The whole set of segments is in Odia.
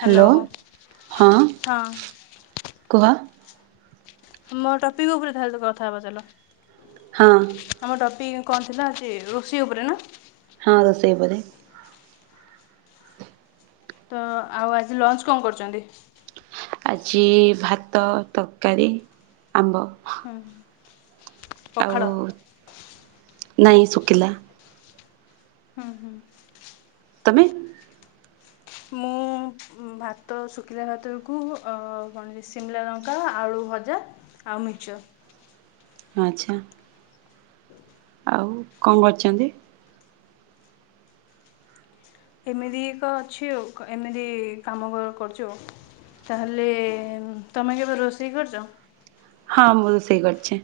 ହ୍ୟାଲୋ ହଁ ଆମ କୁହ। ମୋ ଟପିକ୍ ଉପରେ ତାହେଲେ ତ କଥା ହବା ଚାଲ। ହଁ। ଆମ ଟପିକ୍ କଣ ଥିଲା ଆଜି ରୋଷେଇ ଉପରେ ନା। ହଁ ରୋଷେଇ ଉପରେ। ତ ଆଉ ଆଜି ଲଞ୍ଚ କଣ କରୁଚନ୍ତି? ଆଜି ଭାତ, ତରକାରୀ, ଆମ୍ବ। ଉଁ ହୁଁ। ଆଉ ପଖାଳ। ନାଇଁ ଶୁକିଲା। ହୁଁ ହୁଁ। ତମେ? ମୁଁ ଭାତ ଶୁଖିଲା ଭାତକୁ ଅ କଣ କି ଶିମିଲା ଲଙ୍କ୍ ଙ୍କା ଆଳୁ ଭଜା ଆଉ ମିର୍ଚ। ଆଚ୍ଛା। ଆଉ କଣ କରଛନ୍ତି? ଏମିତି ଏକ ଅଛି ଆଉ କ ଏମିତି କାମ କର କରୁଛି ଆଉ। ତାହେଲେ ତମେ କେବେ ରୋଷେଇ କରିଛ? ହଁ ମୁଁ ରୋଷେଇ କରିଛି।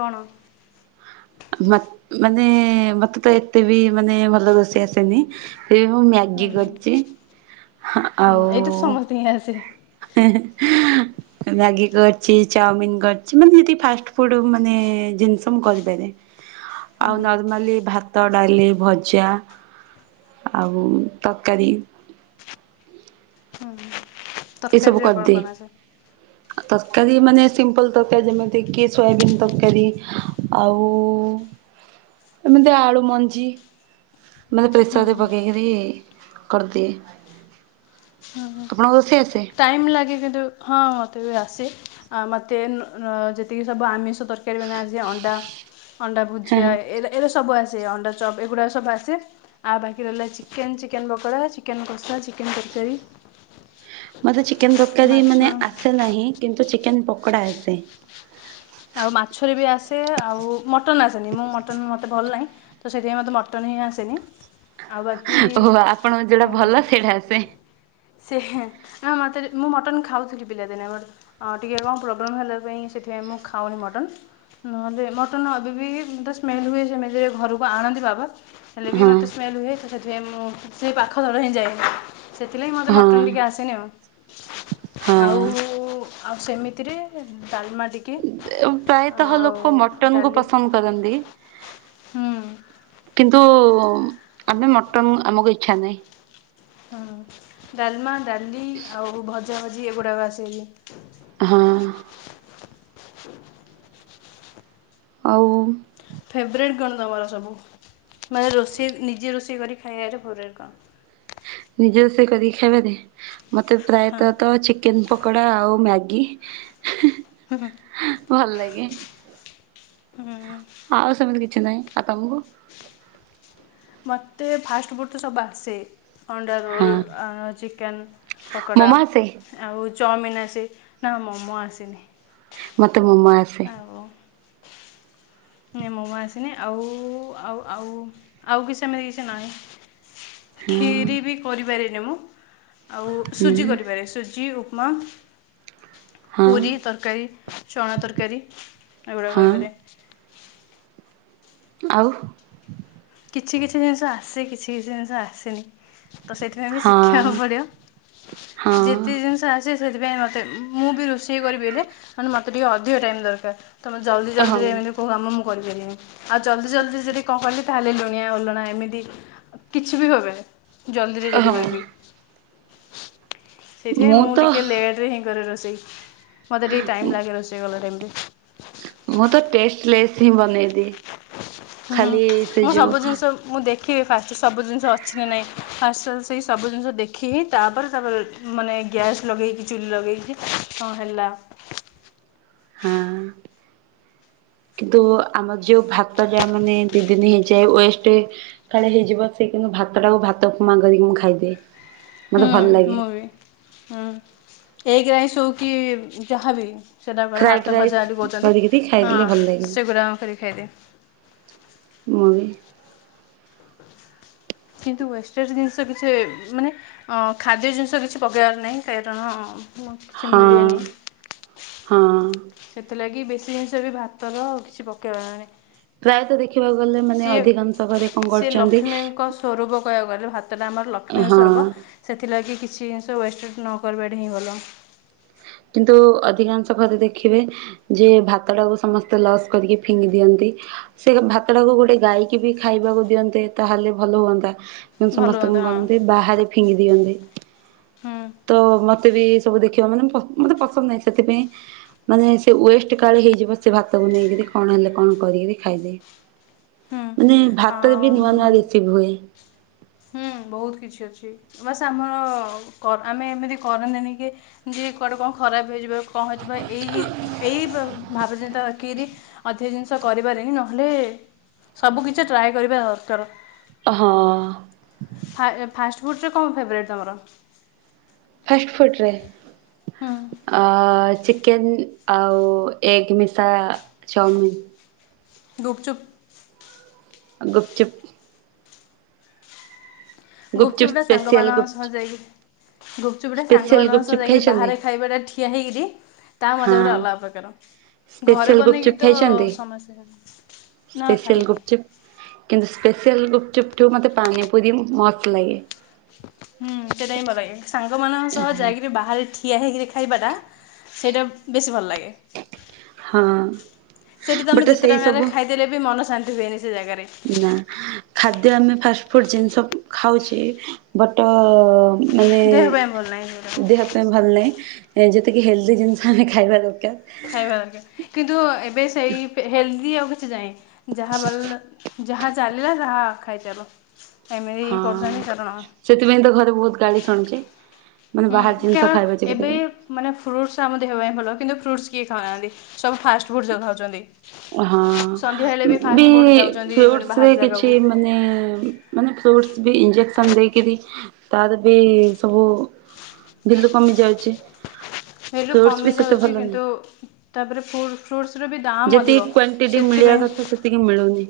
କଣ? ମାତ୍ ମାନେ ମତେ ତ ଏତେ ବି ମାନେ ଭଲ ରୋଷେଇ ଆସେନି। ଏ ମୁଁ ମ୍ୟାଗି କରଛି। ଆଉ [unintelligible] ସେହି। ହେ ହେ। ମ୍ୟାଗି କରିଛି। ଚାଉମିିନ କରିଛି। ମାନେ ଏଇଠି ଫାଷ୍ଟ ଫୁଡ ମାନେ ଜିନିଷ ମୁଁ କରିପାରେ। ହୁଁ ଆଉ ନର୍ମାଲି ଭାତ୍ ତ, ଡାଲି, ଭଜା ଆଉ ତରକାରୀ ଏସବୁ ତରକାରୀରେ କଣ କରଦିଏ। କଣ ଆସେ? ତରକାରୀ ମାନେ ସିମ୍ପଲ୍ ତରକାରୀ ଯେମିତିକି ସୋୟାବିିନ ତରକାରୀ। ଆଉ ଏମିତି ଆଳୁ ମଞ୍ଜି ମାନେ ପ୍ରେସରରେ ହୁଁ ପକେଇକିରି କରଦିଏ। ହଁ ହଁ ଆପଣଙ୍କୁ ରୋଷେଇ ଆସେ? ଟାଇମ୍ ଲାଗେ କିନ୍ତୁ ହଁ ହଁ ମୋତେ ବି ଆସେ। ଅ ମତେ ଯେତିକି ସବୁ ଆମିଷ ତରକାରୀ ମାନେ ଆସେ ଅଣ୍ଡା ଅଣ୍ଡା ହଁ ହଁ ଭୁଜିଆ ଏଇଟା ଏଇଟା ସବୁ ଆସେ। ଅଣ୍ଡା ଚପ୍ ଏଗୁଡାକ ସବୁ ଆସେ। ଆଉ ବାକି ରହିଲା ଚିକେନ୍, ଚିକେନ୍ ପକୋଡ଼ା, ଚିକେନ୍ କଷା, ଚିକେନ ତରକାରୀ। ମୋତେ ଚିକେନ ତରକାରୀ ମାନେ ମାଛ ଆସେ ନାହିଁ, କିନ୍ତୁ ଚିକେନ ପକୋଡ଼ା ଆସେ। ଆଉ ମାଛରେ ବି ଆସେ। ଆଉ ମଟନ୍ ଆସେନି ମୁଁ ମଟନ୍ ମୋତେ ଭଲ ନାହିଁ। ତ ସେଥିପାଇଁ ମତେ ମଟନ୍ ହିଁ ଆସେ ନି। ଓ ହୋ ହୋ ଆପଣଙ୍କ ଯୋଉଟା ଭଲ ଏମିତି ସେଇଟା ଆସେ। ସେ ହେ ନା ମତେ ଯେ ମୁଁ ମଟନ୍ ଖାଉଥିଲି ପିଲାଦିନେ ଆମର। ଅ ଟିକେ କଣ ପ୍ରୋବ୍ଲେମ ହେଲା ପାଇଁ ସେଥିପାଇଁ ମୁଁ ଖା୍ ଖାଉନି ମଟନ୍ ନହେଲେ ମଟନ୍ ଏବେ ବି ମତେ ସ୍ମେଲ୍ ହୁଏ ସେମିତିରେ ଘରକୁ ଆଣନ୍ତି ବାବା ହେଲେ ବି ହଁ ମତେ ସ୍ମେଲ ହୁଏ ତ ସେଥିପାଇଁ ମୁଁ ସେଇ ପାଖ ଘର ହିଁ ଯାଏନି। ସେଥିଲାଗି ମୋତେ ହଁ। ମଟନ୍ ଟିକେ ଆସିନି ଆଉ। ହଁ ଆଉ ଆଉ ସେମିତିରେ ଡାଲମା ଟିକେ ପ୍ରାୟତଃ ଆଉ ଲୋକ ମଟନକୁ ଡାଲି ପସନ୍ଦ କରନ୍ତି ହୁଁ କିନ୍ତୁ ଆମେ ମଟନ୍ ଆମକୁ ଇଚ୍ଛା ନାହିଁ। ହଁ ଡାଲମା ଡାଲି ଆଉ ଭଜା ଭଜି ଏଗୁଡ଼ାକ ଆସେ ବି। ହଁ। ଆଉ ଫେବରେଟ୍ କଣ ତମର ସବୁ? ମାନେ ରୋଷେଇ ନିଜେ ରୋଷେଇ କରି ଖାଇବାରେ ଫେବରେଟ୍ କଣ? ନିଜେ ରୋଷେଇ କରି ଖାଇବାରେ ମତେ ହଁ ପ୍ରାୟତଃ ତ ଚିକ୍ କେନ୍ ପକୋଡ଼ା ଆଉ ମ୍ୟାଗି ହେ ହୁଁ ହେ ଭଲ ଲାଗେ। ହୁଁ ଆଉ ସେମିତି କିଛି ନାହିଁ। ଆଉ ତମକୁ? ମୋତେ ଫାଷ୍ଟ ଫୁଡ଼ ତ ସବୁ ବାସେ। ଅଣ୍ଡା ହଁ ରୋଲ, ଆ ଚିକେନ ପକୋଡ଼ା, ମୋମୋ ଆସେ ଆଉ ଚାଉମିିନ ଆସେ। ନା ମୋମୋ ଆସେନି। ମତେ ମୋମୋ ଆସ୍ ହଉ। ନ ମୋମୋ ଆସିନି ଆଉ ଆଉ ଆଉ ଆଉ କିଛି ସେମିତି କିଛି ନାହିଁ। ହଁ ଖିରୀ ବି କରିପାରିନି ମୁଁ। ଆଉ ହୁଁ ସୁଜି କରିପାରେ ସୁଜି ଉପମା ହଁ ପୁରୀ ତରକାରୀ ଚଣା ତରକାରୀ ଏଗୁଡ଼ା ହଁ କରିପାରେ। ଆଉ। କିଛି କିଛି ଜିନିଷ ଆସେ କିଛି କିଛି ଜିନିଷ ଆସେନି ତ ସେଥି ଯା ହେଲେ ହଁ ଶିଖିବାକୁ ପଡିବ ହଁ ଯେତେ ଜିନିଷ ଆସେ। ସେଥିପାଇଁ ମତେ ମୁଁ ବି ରୋଷେଇ କରିବି ହେଲେ ମାନେ ମତେ ଟିକେ ଅଧିକ ଟାଇମ ଦରକାର। ତମେ ଜଲଦି ଜଲଦି ହଁ ରେ ଏମିତି କଉ କାମ ମୁଁ କରିପାରିବିନି ଆଉ ଜଲ୍ଦି ଜଲଦି ଯଦି କଣ କହିଲେ ତାହେଲେ ଲୁଣିଆ ଅଲଣା ଏମିତି କିଛି ବି ହେବନି ଜଲଦିରେ ଯଦି ହଁ କରିବି। ସେଇଥିପାଇଁ ମୁଁ ଟିକେ ଲେଟ ରେ ହିଁ କରେ ରୋଷେଇ ମତେ ଟିକେ ଟାଇମ ଲାଗେ ରୋଷେଇ କଲା ଟାଇମ୍ ରେ। ମୁଁ ତ ଟେଷ୍ଟ୍ ଲେସ୍ ହିଁ ବନେଇଦିଏ ହୁଁ ହୁଁ ଖାଲି ସେ ମୁଁ ସବୁ ଯୋଉ ଜିନିଷ ମୁଁ ଦେଖିବି ଫାଷ୍ଟ ସବୁ ଜିନିଷ ଅଛି ନା ନାହିଁ ଫାଷ୍ଟ ସେଇ ସବୁ ଜିନିଷ ଦେଖି ହିଁ ତାପରେ ତାପରେ ମାନେ ଗ୍ୟାସ୍ ଲଗେଇକି ଚୁଲି ଲଗେଇକି ହଁ ହେଲା। ହଁ। କିନ୍ତୁ ଆମର ଯୋଉ ଭାତଟା ମାନେ ଦି ଦିନ ହେଇଯାଏ ୱେଷ୍ଟ। କାଳେ ହେଇଯିବ ସେ କିନ୍ତୁ ଭାତ ଟାକୁ ଭାତ ଉପମା କରିକି ମୁଁ ଖାଇଦିଏ ମତେ ଭଲ ଲାଗେ। ହଁ ଏଗ ରାଇସ୍ ହେଉ କି ଯାହାବି। ସେଇଟା ବରା ଫ୍ରାଏଡ୍ ଭାତ ରାଇସ୍ ଭଜା ବୋଲି କହୁଛନ୍ତି କରିକିରି ଖାଇଦେଲେ ଭଲ ହଁ ଲାଗିବ ସେଗୁଡ଼ାକ କରିକିଖାଇଦିଏ। ମୁଁ ବି। କିନ୍ତୁ ୱେଷ୍ଟଜ୍ ଜିନିଷ କିଛି ମାନେ ଅ ଖାଦ୍ୟ ଜିନିଷ କିଛି ପକେଇବାର ନାହିଁ କାରଣ ମୁ କିଛି ହଁ ମିଳେନି। ହଁ। ସେଥିଲାଗି ବେଶୀ ଜିନିଷ ବି ଭାତର କିଛି ପକାଇବାର ନାହି। ପ୍ରାୟତଃ ଦେଖିବାକୁ ଗଲେ ମାନେ ସିଏ ଅଧିକାଂଶ ଘରେ କଣ ସିଏ କରୁଛନ୍ତି ଲକ୍ଷ୍ମୀଙ୍କ ସ୍ୱରୂପ କହିବାକୁ ଗଲେ ଭାତ। ସେତେଟା ଆମର ଲକ୍ଷ୍ମୀ ଙ୍କ ହଁ ସୁରୁପ ସେଥିଲାଗି କିଛି ଜିନିଷ ୱେଷ୍ଟେ ନ କରିବାରିବା ଟା ହିଁ ଭଲ। କିନ୍ତୁ ଅଧିକାଂଶ ଘରେ ଦେଖିବେ। ଯେ ଭାତ ଟାକୁ ସମସ୍ତେ ଲସ୍ କରିକି ଫିଙ୍ଗି ଦିଅନ୍ତି। ସେ ଭାତ ଟାକୁୁ ଗୋଟେ ଗାଇକି ବି ଖାଇବାକୁ ଦିଅନ୍ତେ ତାହେଲେ ଭଲ ହୁଅନ୍ତା। ଭଲ ସମସ୍ତ କଣ କଥା ହଁ କରନ୍ତି ବାହାରେ ଫିଙ୍ଗି ଦିଅନ୍ତି। ହୁଁ ତ ମତେ ମତେ ବି ସବୁ ଦେଖିବା ମାନେ ମତେ ପସନ୍ଦ ନାହିଁ ସେଥିପାଇଁ ମାନେ ସେ ୱେଷ୍ଟ କାଳେ ହେଇଯିବ ସେ ଭାତକୁ ନେଇକରି କଣ ହେଲେ କଣ କରିକରି ଖାଇଦିଏ। ହୁଁ ମାନେ ଭାତରେ ବି ଆଉ ନୂଆ ନୂଆ ରିସିଭ ହୁଏ। ହୁଁ ବହୁତ କିଛି ଅଛି ବାସ ଆମର କ ଆମେ ଏମିତି କରନ୍ତିନି କି ଯେ କୁଆଡେ କଣ ଖରାପ ହେଇଯିବ କଣ ହେଇଯିବ ଏଇ ଏଇ ଭା ଭାବରେ ଯେମି କିରି ଅଧିକ ଜିନିଷ କରିପାରେନି ନହେଲେ ସବୁ କିଛି ଟ୍ରାଏ କରିବା ଦରକାର। ହଁ। ଫା ଫାଷ୍ଟଫୁଡ଼ ରେ କଣ ଫେବ୍ରେଟ୍ ତମର? ଫାଷ୍ଟଫୁଡ୍ ରେ ହୁଁ ଆ -ଚି କେନ୍ ଆଉ ଏଗ ମିଶା ଚାଅମିନ। ଗୁପ୍ ଚୁପ୍। ଆଉ ଗୁପ୍ ଚୁପ୍। ଗୁପ୍ ଗୁପଚୁପ୍ ଚୁପ୍ ସ୍ପେସିଆଲ ସାଙ୍ଗମାନଙ୍କ ସହ ଗୁପଚୁପ୍ ଜାଇକି। ଗୁପଚୁପଟା ସ୍ପେସିଆଲ ସାଙ୍ଗମାନଙ୍କ ସହ ଗୁପଚୁପ୍ ଯାଇକିରି ଖାଇଛନ୍ତି? ବାହାରେ ଖାଇବାଟା ଠିଆ ହେଇକରି ତା ମଜା ଗୋଟେ ହଁ ଅଲଗା ପ୍ରକାର। ଘରେ ସ୍ପେସିଆଲ ବନେଇକି ଗୁପଚୁପ୍ ତ ଖାଇଛନ୍ତି? ସମୟ [unintelligible] ସ୍ପେସିଆଲ ଗୁପଚୁପ୍। କିନ୍ତୁ ସ୍ପେଶଲ ଗୁପଚୁପ୍ ଠାରୁ ମତେ ପାନିପୁରି ମସ୍ତ ଲାଗେ। ହୁଁ ସେଇଟା ହିଁ ଭଲ ଲାଗେ ସାଙ୍ଗମାନଙ୍କ ସହ ଯାଇକିରି ବାହାରେ ଠି ଠିଆ ହେଇକିରି ଖାଇବାଟା ସେଇଟା ବେଶି ଭଲ ଲାଗେ। ହଁ ସେଇଠି ତମେ ବଟ ଯେତେ ସେଇ ଟଙ୍କା ରେ ସବୁ ଖାଇ ଦେଲେ ବି ମନ ଶାନ୍ତି ହୁଏନି ସେ ଜାଗାରେ। ନା ଖାଦ୍ୟ ଆମେ ଫାଷ୍ଟଫୁଡ଼ ଜିନିଷ ଖାଉଚେ ବଟ ମାନେ ଦେହ ପାଇଁ ଭଲ ନାହିଁ ସେଗୁଡ଼ାକ। ଦେହ ପାଇଁ ଭଲ ନାହିଁ। ଏ ଯେତିକି ହେଲ୍ଦି ଜିନିଷ ଆମେ ଖାଇବା ଦରକାର କିନ୍ତୁ ଏବେ ସେଇ ହେଲ୍‌ ଦି ଆଉ କିଛି ନାହିଁ ଯାହା ବଲ ଯାହା ଚାଲିଲା ତାହା ଖାଇଚାଲ। ଏମିତି ହଁ କରୁଛନ୍ତି କାରଣ ସେଥିପାଇଁ ତ ଘରେ ବହୁତ ଗାଳି ଶୁଣୁଚି। ମାନେ ହୁଁ ବାହାର ଜିନିଷ କାରଣ ଖାଇବା ଏବେ [unintelligible] ମାନେ ଫ୍ରୁଟ୍ସ୍ ଆମ ଦେହ ପାଇଁ ଭଲ କିନ୍ତୁ ଫ୍ରୁଟ୍ସ୍ କିଏ ଖାଉନାହାନ୍ତି ସବୁ ଫାଷ୍ଟଫୁଡ଼୍ ଯଉ ଖାଉଚନ୍ତି। ହଁ ବି ଫୁଡ଼୍ ଯାଉଛନ୍ତି ମାନେ ଫୁଟ୍ସ୍ ବାହାର ରେ କିଛି ଜାଗାକୁ ମାନେ ମାନେ ଫ୍ରୁଟ୍‌ସ୍ ବି ଇଞଜେକ୍ସନ ଦେଇକିରି ତାର ବି ସବୁ ବିଲୁ କମି ଯାଉଚି। ହେଲୁ କମି ଯାଉଚି କିନ୍ତୁ ତାପରେ ଫ୍ରୁଟ୍ ଫ୍ରୁଟସ୍‌ ର ବି ଦାମ୍ ଅଧିକ ଯେତିକି କ୍ଵାଣ୍ଟିଟି ମିଳିବା କଥା ସେତିକି ମିଳୁନି।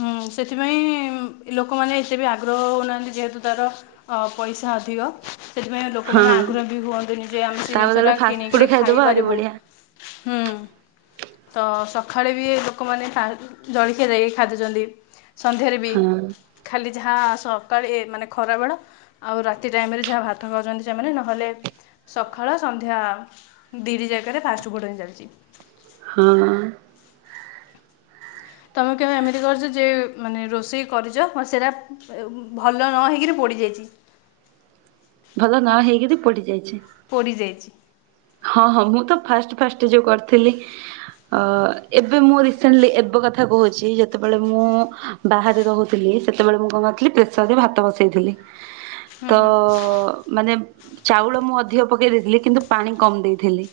ଉଁ ସେଥିପାଇଁ ଲୋକମାନେ ଏତେ ବି ଆଗ୍ରହ ହେଉନାହାଁନ୍ତି ଯେହେତୁ ତା ର ଅ ପଇସା ଅଧିକ ସେଥିପାଇଁ ହଁ ଲୋକମାନେ ଆଗ୍ରହ ବି ହୁଅନ୍ତିନି ଯେ ଆମେ ସେ ତା ଜିନିଷ ବଦଳରେ ଟା ଫାଷ୍ଟଫୁଡ୍ କିଣିକିରି ଖାଇଦବ ଆହୁରି ଖାଇପାରିବୁ। ବଢିଆ। ହୁଁ ତ ସଖାଳେ ବି ଲୋକମାନେ ଖାଆ ଜଳଖିଆ ଦେଇ ଖାଦୁଚନ୍ତି ସନ୍ଧ୍ୟାରେ ବି ହଁ ଖାଲି ଯାହା ସକାଳେ ଏ ମାନେ ଖରାବେେଳ ଆଉ ରାତି ଟାଇମରେ ଯାହା ଭାତ ଖାଉଚନ୍ତି ସେମାନେ ନହେଲେ ସଖାଳ ସନ୍ଧ୍ୟା ଦିଇଟି ଯାଗାରେ ଫାଷ୍ଟ ଫୁଡ଼୍ ହିଁ ଚାଲିଚି। ହୁଁ। ତମେ କେବେ ଏମିତି କରିଚ ଯେ ମାନେ ରୋଷେଇ କରିଚ ମ ସେରା ଭଲ ନ ହେଇକିରି ପୋଡ଼ିଯାଇଚି। ଭଲ ନ ହେଇକିରି ପଡିଯାଇଛି। ପୋଡ଼ିଯାଇଚି। ହଁ ହଁ ମୁଁ ତ ଫାଷ୍ଟ ଫାଷ୍ଟ ଯୋଉ କରିଥିଲି ଅ ଏବେ ମୁଁ ରିସେଣ୍ଟଲି ଏବେ କଥା କହୁଚି ଯେତେବେଳେ ମୁଁ ବାହାରେ ରହୁଥିଲି ସେତେବେଳେ ମୁଁ କ ଣ କରିଥିଲି ପ୍ରେସରରେ ଭାତ ବସେଇଥିଲି। ହୁଁ ତ ହୁଁ ମାନେ ଚାଉଳ ମୁଁ ଅଧିକ ପକେଇ ଦେଇଥିଲି କିନ୍ତୁ ପାଣି କମ୍ ଦେଇଥିଲି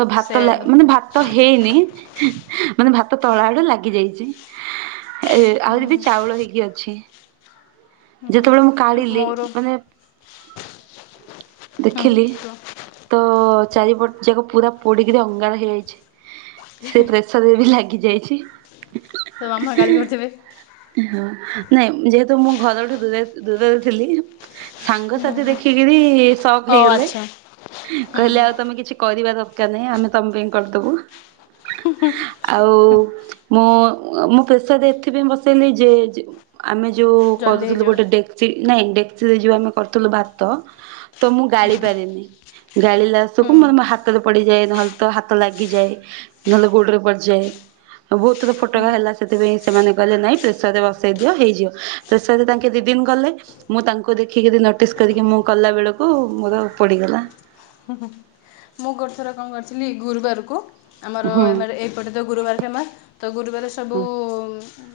ତ ସେ ଭାତ ଲା ହୁଁ ମାନେ ଭା ତ ହେଇନି ମାନେ ଭାତ ତଳ ଆଡେ ଲାଗି ଯାଇଚି। ଏ ଆହୁରି ବି ଚାଉଳ ହେଇକି ଅଛି। ଯେତେବେଳେ ମୁଁ ହୁଁ କାଢ଼ିଲି ମୋର ମାନେ ହୁଁ ଦେଖିଲି କୁହ ତ ଚାରିପଟ ଯାକ ପୁରା ପୋଡିକିରି ଅଙ୍ଗାର ହେଇଯାଇଛି ସେ ପ୍ରେ ସର୍ ରେ ବି ଲାଗି ଯାଇଚି। ତୋ ମାମା ଗାଳି କରିଥିବେ ହଁ ନାଇଁ ଯେହେତୁ ମୁଁ ଘରଠୁ ଦୂରରେ ଦୂରରେ ଥିଲି ହୁଁ ସାଙ୍ଗସାଥି ଦେଖିକରି ଶକ୍ ହଉ ହେଇଗଲେ। ଆଚ୍ଛା ହୁଁ କହିଲେ ହୁଁ ଆଉ ତମେ କିଛି କରିବା ଦ କାର୍ ନାହିଁ ଆମେ ତମ ପାଇଁ କରିଦବୁ ଆଉ ମୁଁ ମୁଁ ପ୍ରେସରରେ ଏଥିପାଇଁ ବସେଇଲି ଯେ ଯେ ଆମେ ଯୋଉ କରୁ ଜଲ୍ଦି ହେଇଯିବ ଡେକ୍ଚି ନାଇଁ ଡ଼େକ୍ଟିରେ ଯୋଉ ଆମେ କରୁଥୁଲୁ ଭାତ ତ ମୁଁ ଗାଳି ପାରିନି। ହୁଁ ଗାଳିଲାଆସକୁ ମୋର ମୋ ହାତରେ ପଡ଼ିଯାଏ ନହେଲେ ତ ହାତ ଲାଗିଯାଏ। ନଲେ ଗୋଡ଼ରେ ପଡ଼ିଚାଏ? ବହୁତ ଥର ଫୋଟକା ହୁଁ ହେଲା ସେଥିପାଇଁ ସେମାନେ କହିଲେ ନାଇଁ ପ୍ରେସର ରେ ବସେଇ ଦିଅ ହେଇଯିବ ତ ସରେ ତାଙ୍କେ ଦି ଦିନି ଗଲେ ମୁଁ ତାଙ୍କୁ ଦେଖିକିରି ନୋଟିସ କରିକି ମୁଁ କଲା ବେଳକୁ ମୋର ପଡିଗଲା। ମୁଁ ଗୋଟଥର କ ଣ କରିଥିଲି ଗୁରୁବାରକୁ ଆମର ହୁଁ। ଏ ମାରେ ଏକ୍ ଏପଟେ ତ ଗୁରୁବାର ଫେମସ୍। ତ ଗୁରୁବାରେ ସବୁ ହଁ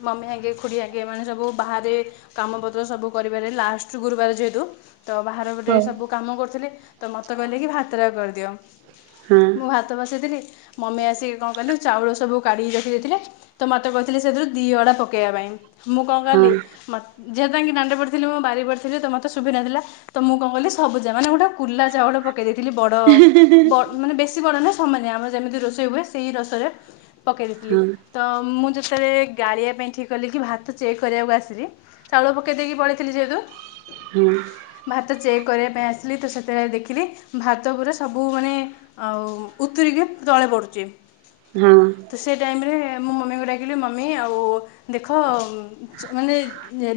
ମମି ହାଙ୍କେ ଖୁଡ଼ି ହାଙ୍କେ, ଏମାନେ ସବୁ ବାହାରେ କାମ ପତ୍ର ସବୁ କରିବାରେ, ଲାଷ୍ଟ ଗୁରୁବାର ଯେହେତୁ ତ ବାହାରକୁ ଗୋଟେ ସବୁ କାମ କରୁଥିଲି, ତ ମୋତେ କହିଲେ କି ଭାତଟା କରିଦିଅ। ହଁ ମୁଁ ଭାତ ଭାତ ବସେଇଥିଲି, ମମି ଆସିକି କଣ କହିଲୁ ଚାଉଳ ସବୁ କାଢ଼ିକି ରଖିଦେଇଥିଲେ ତ ମତେ କହିଥିଲେ ସେଥିରୁ ଦି ଅଡା ପକେଇବା ପାଇଁ, ମୁଁ କଣ ହଁ କଲି ଯେହେତୁ ତାଙ୍କି ଦାଣ୍ଡ ପଟେ ଥିଲି, ମୁଁ ବାରି ପଟେ ଥିଲି ତ ମୋତେ ଶୁଭିନଥିଲା ତ ମୁଁ କଣ କଲି ସବୁଜା ମାନେ ଗୋଟେ କୁଲା ଚାଉଳ ପକେଇ ଦେଇଥିଲି ବଡ ବ ମାନେ ବେଶୀ ବଡ ନୁହେଁ ସମାନିଆ। ଆମର ଯେମିତି ରୋଷେଇ ହୁଏ ସେଇ ରୋଷରେ ପକେଇ ଦେଇଥିଲି। ହଁ। ତ ମୁଁ ଯେତେବେଳେ ଗାଳିଆ ପାଇଁ ଠିକ କଲି କି ଭାତ ଚେକ୍ କରିବାକୁ ଆସିଲି ଚାଉଳ ପକେଇ ଦେଇକି ପଳେଇଥିଲି ଯେହେତୁ ହୁଁ। ଭାତ ଚେକ୍ କରିବା ପାଇଁ ଆସିଲି, ତ ସେତେବେଳେ ଦେଖିଲି ଭାତ ଉପରେ ସବୁ ମାନେ ଆଉ ଉତୁରିକି ତଳେ ପଡ଼ୁଛି। ହଁ। ତ ସେ ଟାଇମରେ, ମୁଁ ମମିଙ୍କୁ ଡାକିଲି ମମି ଆଉ ଦେଖ ମାନେ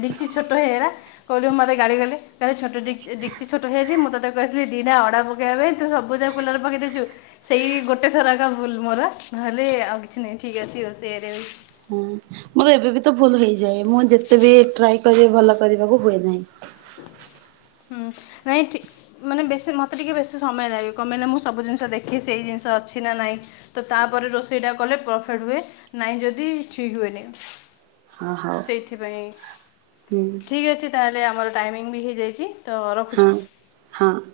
ଡେକ୍ଚି ଛୋଟ ହେଇଗରା, ସୋଉଟୁ ମୋତେ ଗାଳି କଲେ କହିଲି ଛୋଟ ଡେକ୍ ଡେକଚି ଛୋଟ ହେଇଯାଇଛି ମୁଁ ତତେ କହିଥିଲି ଦିଟା ଅଡ଼ା ପକାଇବା ପାଇଁ, ତୁ ସବୁଯାକ କୁଲାରୁ ପକେଇ ଦେଇଛୁ? ସେଇ ଗୋଟେ ଥରକା ଭୁଲ ମୋର, ନହେଲେ ଆଉ କିଛି ନାଇଁ ଠିକ ଅଛି ଆଉ ସେ ଏରିଆରେ ହୁଁ। ମୋର ଏବେ ବି ତ ଭୁଲ ହେଇଯାଏ, ମୁଁ ଯେତେ ବି ଟ୍ରାଏ କରିବି ଭଲ କରିବାକୁ ହୁଏ ନାହିଁ। ହୁଁ। ନାଇଁ ଠିକ୍। ମାନେ ବେଶୀ ମୋତେ ଟିକେ ବେଶୀ ସମୟ ଲାଗେ, କଣ ପାଇଁ ନା ମୁଁ ସବୁ ଜିନିଷ ଦେଖି, ସେଇ ଜିନିଷ ଅଛି ନା ନାହିଁ ତ ତାପରେ ରୋଷେଇଟା କଲେ ପରଫେଟ ହୁଏ, ନାଇଁ ଯଦି ଠିକ ହୁଏନି। ହଁ, ହଉ ସେଥିପାଇଁ ହୁଁ। ଠିକ୍ ଅଛି ତାହେଲେ ଆମର ଟାଇମିଙ୍ଗ ବି ହେଇଯାଇଛି, ତ ହଁ ରଖୁଛି? ହଁ